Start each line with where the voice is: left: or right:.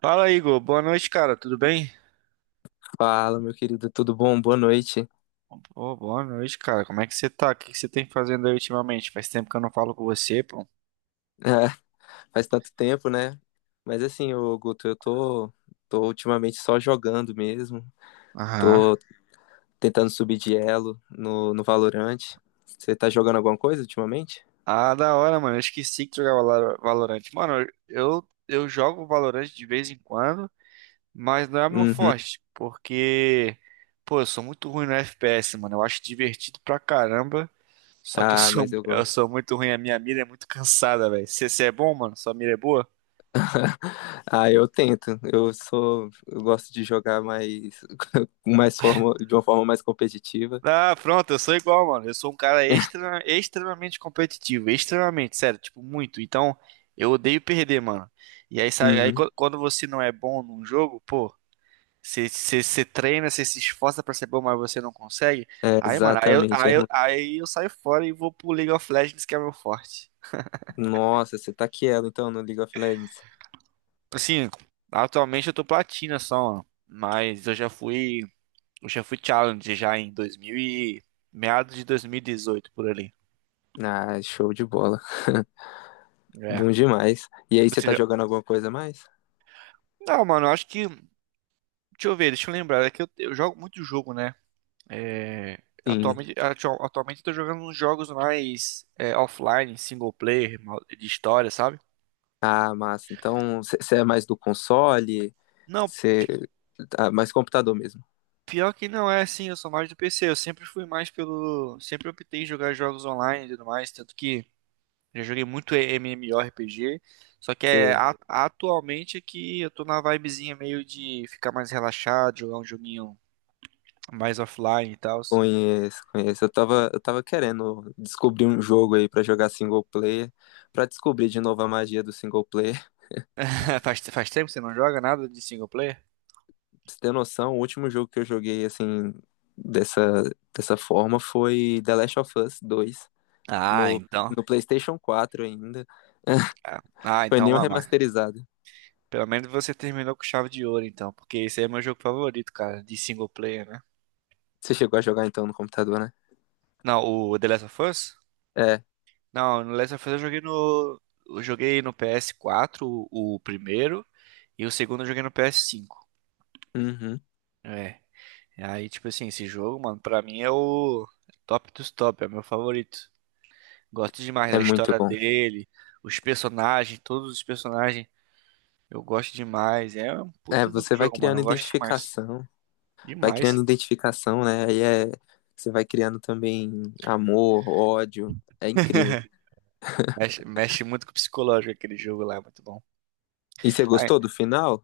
right: Fala, Igor. Boa noite, cara. Tudo bem?
left: Fala, meu querido, tudo bom? Boa noite.
right: Pô, boa noite, cara. Como é que você tá? O que que você tem fazendo aí ultimamente? Faz tempo que eu não falo com você, pô.
left: Faz tanto tempo, né? Mas assim, ô Guto, tô ultimamente só jogando mesmo.
right: Aham.
left: Tô tentando subir de elo no Valorant. Você tá jogando alguma coisa ultimamente?
right: Ah, da hora, mano. Eu esqueci que jogava Valorant. Mano, eu jogo Valorant de vez em quando, mas não é meu
left: Uhum.
right: forte, porque, pô, eu sou muito ruim no FPS, mano. Eu acho divertido pra caramba, só que eu
left: Ah,
right: sou,
left: mas eu
right: eu
left: gosto.
right: sou muito ruim. A minha mira é muito cansada, velho. Você é bom, mano? Sua mira é boa?
left: Ah, eu tento. Eu gosto de jogar mais, de uma forma mais competitiva.
right: Ah, pronto, eu sou igual, mano. Eu sou um cara extremamente competitivo, extremamente, sério, tipo, muito. Então, eu odeio perder, mano. E aí, sabe, aí
left: Uhum.
right: quando você não é bom num jogo, pô, você treina, você se esforça pra ser bom, mas você não consegue.
left: É,
right: Aí, mano, aí eu,
left: exatamente. É
right: aí eu,
left: ruim.
right: aí eu saio fora e vou pro League of Legends, que é meu forte.
left: Nossa, você tá quielo então no League of Legends.
right: Assim, atualmente eu tô platina só, mano. Mas eu já fui challenge já em 2000 e meados de 2018 por ali.
left: Ah, show de bola.
right: É.
left: Bom demais. E aí, você
right: Você
left: tá
right: já-
left: jogando alguma coisa a mais?
right: Não, mano, eu acho que. Deixa eu ver, deixa eu lembrar. É que eu jogo muito jogo, né? É,
left: Sim.
right: atualmente eu tô jogando uns jogos mais é, offline, single player, de história, sabe?
left: Ah, massa. Então, você é mais do console?
right: Não,
left: Você. Ah, mais computador mesmo.
right: pior que não é assim, eu sou mais do PC. Eu sempre fui mais pelo. Sempre optei em jogar jogos online e tudo mais, tanto que já joguei muito MMORPG. Só que é,
left: Você
right: atualmente é que eu tô na vibezinha meio de ficar mais relaxado, jogar um joguinho mais offline e tal.
left: conhece. Eu tava querendo descobrir um jogo aí pra jogar single player, pra descobrir de novo a magia do single player.
right: Faz tempo que você não joga nada de single player?
left: Pra você ter noção, o último jogo que eu joguei assim, dessa, dessa forma foi The Last of Us 2,
right: Ah,
left: no,
right: então.
left: no PlayStation 4 ainda.
right: Ah, ah,
left: Foi
right: então,
left: nem o
right: mamá.
left: remasterizado.
right: Pelo menos você terminou com chave de ouro, então. Porque esse aí é meu jogo favorito, cara. De single player, né?
left: Você chegou a jogar então no computador, né?
right: Não, o The Last of Us?
left: É.
right: Não, no Last of Us eu joguei no. Eu joguei no PS4, o primeiro. E o segundo eu joguei no PS5.
left: Uhum.
right: É. E aí, tipo assim, esse jogo, mano, pra mim é o top dos top. É o meu favorito. Gosto demais
left: É
right: da
left: muito
right: história
left: bom.
right: dele, os personagens, todos os personagens. Eu gosto demais. É um
left: É,
right: puta de um
left: você
right: jogo, mano. Eu gosto demais.
left: vai
right: Demais.
left: criando identificação, né? Aí é, você vai criando também amor, ódio. É incrível.
right: Mexe muito com o psicológico aquele jogo lá, é muito bom.
left: E você
right: Ah,
left: gostou do final?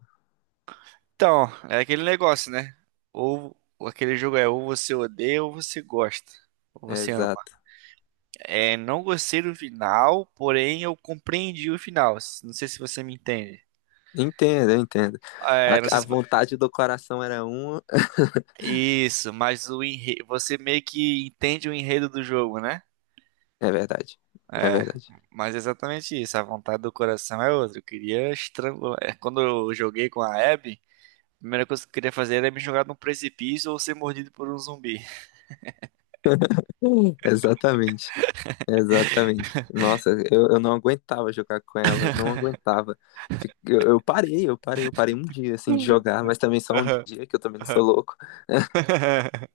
right: então, é aquele negócio, né? Ou aquele jogo é ou você odeia ou você gosta. Ou
left: É,
right: você ama.
left: exato.
right: É, não gostei do final, porém eu compreendi o final. Não sei se você me entende.
left: Eu entendo.
right: É, não sei
left: A
right: se...
left: vontade do coração era uma.
right: Isso, mas você meio que entende o enredo do jogo, né?
left: É verdade. É
right: É,
left: verdade.
right: mas é exatamente isso. A vontade do coração é outra. Eu queria estrangular. É, quando eu joguei com a Abby, a primeira coisa que eu queria fazer era me jogar num precipício ou ser mordido por um zumbi.
left: Hum. Exatamente. Exatamente. Nossa, eu não aguentava jogar com ela, não aguentava. Eu parei um dia assim de jogar, mas também só um
right: Aham,
left: dia, que eu também não sou
right: aham.
left: louco.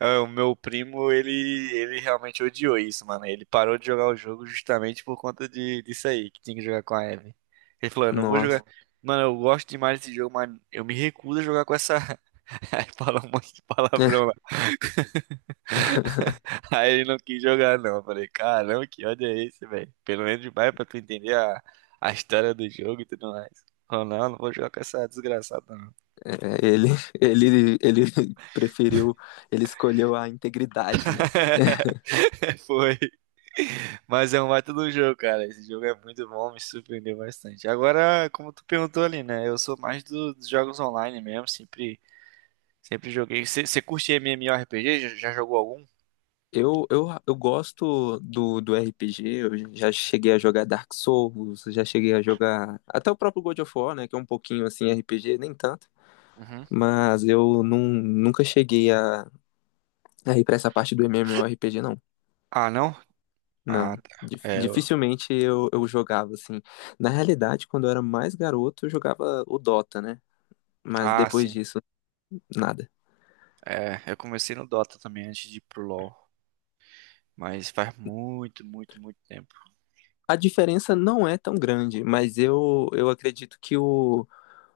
right: Ah, o meu primo, ele realmente odiou isso, mano. Ele parou de jogar o jogo justamente por conta disso aí, que tinha que jogar com a Ellie. Ele falou, eu não vou
left: Nossa.
right: jogar. Mano, eu gosto demais desse jogo, mas eu me recuso a jogar com essa. Aí fala um monte de palavrão lá. Aí ele não quis jogar, não. Eu falei, caramba, que ódio é esse, velho? Pelo menos demais pra tu entender a história do jogo e tudo mais. Falou, não, não vou jogar com essa desgraçada, não.
left: É, ele, ele preferiu, ele escolheu a integridade, né?
right: Foi. Mas é um baita do jogo, cara. Esse jogo é muito bom, me surpreendeu bastante. Agora, como tu perguntou ali, né? Eu sou mais dos jogos online mesmo, sempre joguei. Você curte MMORPG? Já jogou algum?
left: Eu gosto do RPG, eu já cheguei a jogar Dark Souls, já cheguei a jogar até o próprio God of War, né, que é um pouquinho assim RPG, nem tanto,
right: Uhum.
left: mas eu nunca cheguei a, aí pra essa parte do MMORPG, não.
right: Ah, não? Ah,
left: Não.
right: tá. É, eu...
left: Dificilmente eu jogava, assim. Na realidade, quando eu era mais garoto, eu jogava o Dota, né? Mas
right: Ah,
left: depois
right: sim.
left: disso, nada.
right: É, eu comecei no Dota também antes de ir pro LoL. Mas faz muito, muito, muito tempo.
left: A diferença não é tão grande, mas eu acredito que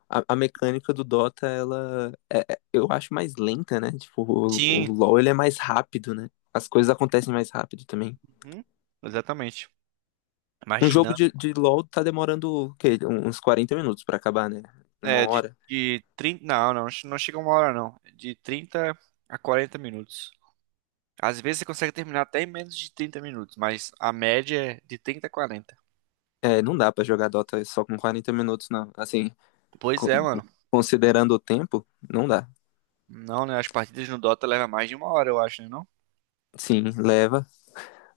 left: a mecânica do Dota, eu acho mais lenta, né? Tipo, o
right: Sim,
left: LoL ele é mais rápido, né? As coisas acontecem mais rápido também.
right: uhum, exatamente. Mais
left: Um jogo
right: dinâmico.
left: de LoL tá demorando o quê? Uns 40 minutos pra acabar, né? Uma
right: É, de,
left: hora.
right: de 30, não, não, não chega uma hora, não. De 30 a 40 minutos. Às vezes você consegue terminar até em menos de 30 minutos, mas a média é de 30 a 40.
left: É, não dá pra jogar Dota só com 40 minutos, não. Assim,
right: Pois
left: co-
right: é, mano.
left: considerando o tempo, não dá.
right: Não, né? As partidas no Dota levam mais de uma hora, eu acho, né? Não?
left: Sim, leva.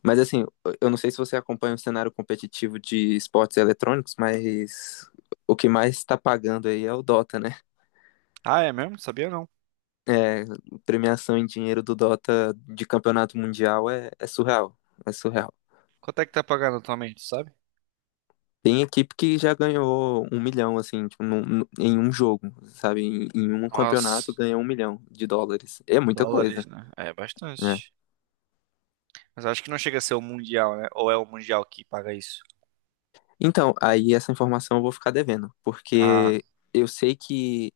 left: Mas assim, eu não sei se você acompanha o cenário competitivo de esportes eletrônicos, mas o que mais tá pagando aí é o Dota, né?
right: Ah, é mesmo? Sabia não.
left: É, premiação em dinheiro do Dota de campeonato mundial é surreal. É surreal.
right: Quanto é que tá pagando atualmente, sabe?
left: Tem equipe que já ganhou 1 milhão, assim, tipo, em um jogo, sabe? Em um campeonato
right: Nossa,
left: ganha US$ 1 milhão. É muita
right: dólares,
left: coisa,
right: né? É
left: né?
right: bastante. Mas acho que não chega a ser o Mundial, né? Ou é o Mundial que paga isso?
left: Então, aí essa informação eu vou ficar devendo,
right: Ah,
left: porque eu sei que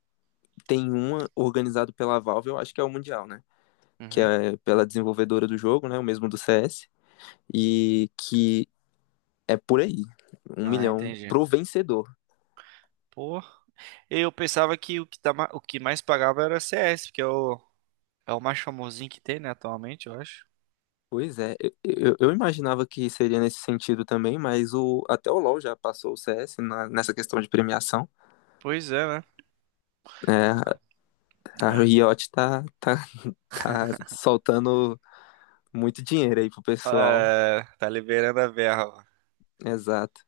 left: tem uma organizado pela Valve, eu acho que é o Mundial, né? Que
right: uhum.
left: é pela desenvolvedora do jogo, né? O mesmo do CS, e que é por aí, um
right: Ah,
left: milhão
right: entendi.
left: pro vencedor.
right: Pô, eu pensava que o que, tá, o que mais pagava era CS, porque é o mais famosinho que tem, né, atualmente, eu acho.
left: Pois é, eu imaginava que seria nesse sentido também, mas o, até o LoL já passou o CS nessa questão de premiação,
right: Pois é, né?
left: né? A
right: É.
left: Riot tá soltando muito dinheiro aí pro pessoal.
right: É, tá liberando a verba.
left: Exato,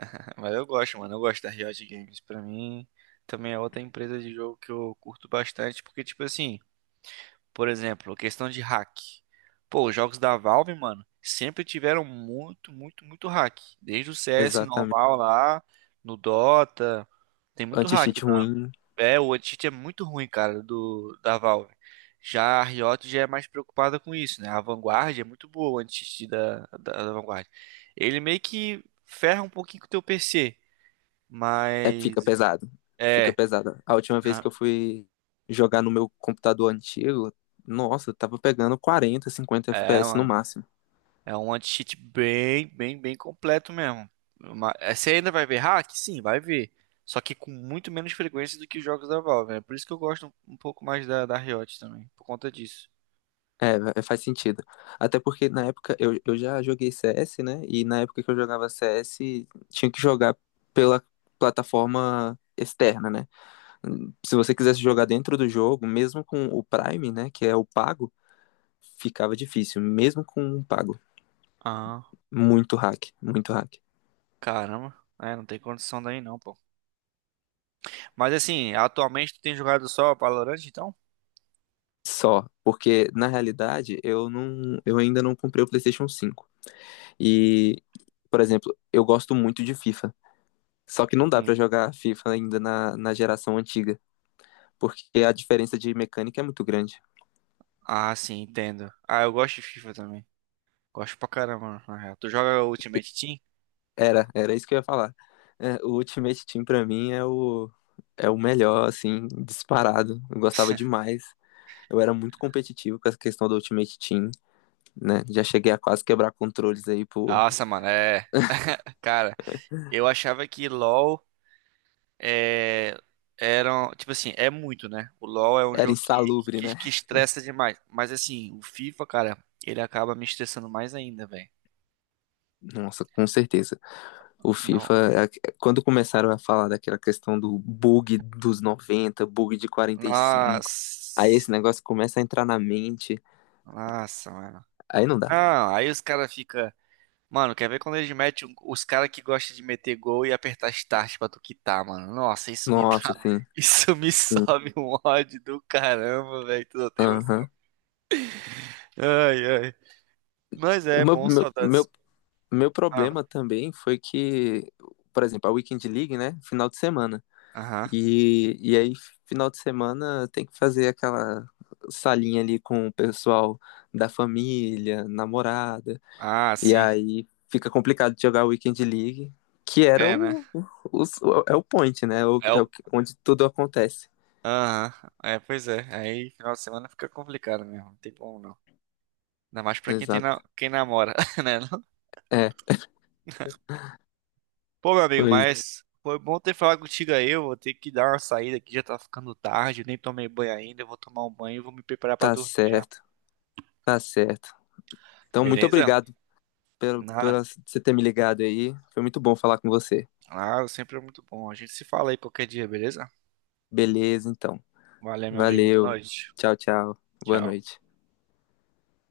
right: Mas eu gosto, mano. Eu gosto da Riot Games. Pra mim, também é outra empresa de jogo que eu curto bastante. Porque, tipo assim, por exemplo, questão de hack. Pô, os jogos da Valve, mano, sempre tiveram muito, muito, muito hack. Desde o CS
left: exatamente.
right: normal lá, no Dota. Tem muito hack,
left: Anti-cheat
right: né?
left: ruim.
right: É, o Uncharted é muito ruim, cara, do da Valve. Já a Riot já é mais preocupada com isso, né? A Vanguard é muito boa, o Uncharted da Vanguard. Ele meio que ferra um pouquinho com o teu PC,
left: É,
right: mas
left: fica pesado. Fica
right: é,
left: pesado. A última vez que
right: ah,
left: eu fui jogar no meu computador antigo, nossa, eu tava pegando 40, 50
right: é,
left: FPS no
right: mano,
left: máximo.
right: é um anti-cheat bem, bem, bem completo mesmo. Você ainda vai ver hack? Sim, vai ver. Só que com muito menos frequência do que os jogos da Valve. É por isso que eu gosto um pouco mais da Riot também, por conta disso.
left: É, faz sentido. Até porque na época eu já joguei CS, né? E na época que eu jogava CS, tinha que jogar pela plataforma externa, né? Se você quisesse jogar dentro do jogo, mesmo com o Prime, né? Que é o pago, ficava difícil. Mesmo com o pago.
right: Ah,
left: Muito hack, muito hack.
right: caramba. É, não tem condição daí não, pô. Mas assim, atualmente tu tem jogado só Valorant, então?
left: Só, porque na realidade eu ainda não comprei o PlayStation 5. E, por exemplo, eu gosto muito de FIFA. Só que não dá pra
right: Uhum.
left: jogar FIFA ainda na geração antiga, porque a diferença de mecânica é muito grande.
right: Ah, sim, entendo. Ah, eu gosto de FIFA também. Gosto pra caramba, na real. Tu joga Ultimate Team?
left: Era isso que eu ia falar. É, o Ultimate Team pra mim é o é o melhor assim, disparado. Eu gostava demais. Eu era muito competitivo com essa questão do Ultimate Team, né? Já cheguei a quase quebrar controles aí por
right: Nossa, mano, é. Cara, eu achava que LoL é... Tipo assim, é muito, né? O LoL é um
left: era
right: jogo que,
left: insalubre,
right: que,
left: né?
right: que estressa demais. Mas assim, o FIFA, cara, ele acaba me estressando mais ainda, velho.
left: Nossa, com certeza. O
right: Não.
left: FIFA, a- Quando começaram a falar daquela questão do bug dos 90, bug de 45, aí esse
right: Nossa.
left: negócio começa a entrar na mente,
right: Nossa, mano.
left: aí não dá.
right: Não, aí os caras ficam. Mano, quer ver quando eles metem os caras que gostam de meter gol e apertar start pra tu quitar, mano? Nossa, isso me dá.
left: Nossa, sim.
right: Isso me
left: Sim.
right: sobe um ódio do caramba, velho. Tu não tem
left: Aham.
right: noção. Ai, ai. Mas
left: O
right: é
left: meu,
right: bom,
left: meu,
right: saudades.
left: meu, meu
right: Ah,
left: problema também foi que, por exemplo, a Weekend League, né? Final de semana.
right: aham.
left: E, e aí, final de semana, tem que fazer aquela salinha ali com o pessoal da família, namorada.
right: Ah,
left: E
right: sim.
left: aí fica complicado de jogar Weekend League, que era
right: É, né?
left: o- é o point, né?
right: É
left: É o,
right: o.
left: onde tudo acontece.
right: Aham. É, pois é. Aí, final de semana fica complicado mesmo. Não tem como não. Ainda mais pra quem tem
left: Exato.
right: quem namora, né?
left: É,
right: Pô, meu amigo,
left: pois
right: mas foi bom ter falado contigo aí. Eu vou ter que dar uma saída aqui, já tá ficando tarde, eu nem tomei banho ainda. Eu vou tomar um banho e vou me preparar pra
left: tá
right: dormir já.
left: certo, tá certo. Então, muito
right: Beleza?
left: obrigado
right: Ah,
left: pela você ter me ligado aí. Foi muito bom falar com você.
right: ah, sempre é muito bom. A gente se fala aí qualquer dia, beleza?
left: Beleza, então.
right: Valeu, meu amigo. Boa
left: Valeu.
right: noite.
left: Tchau, tchau. Boa
right: Tchau.
left: noite.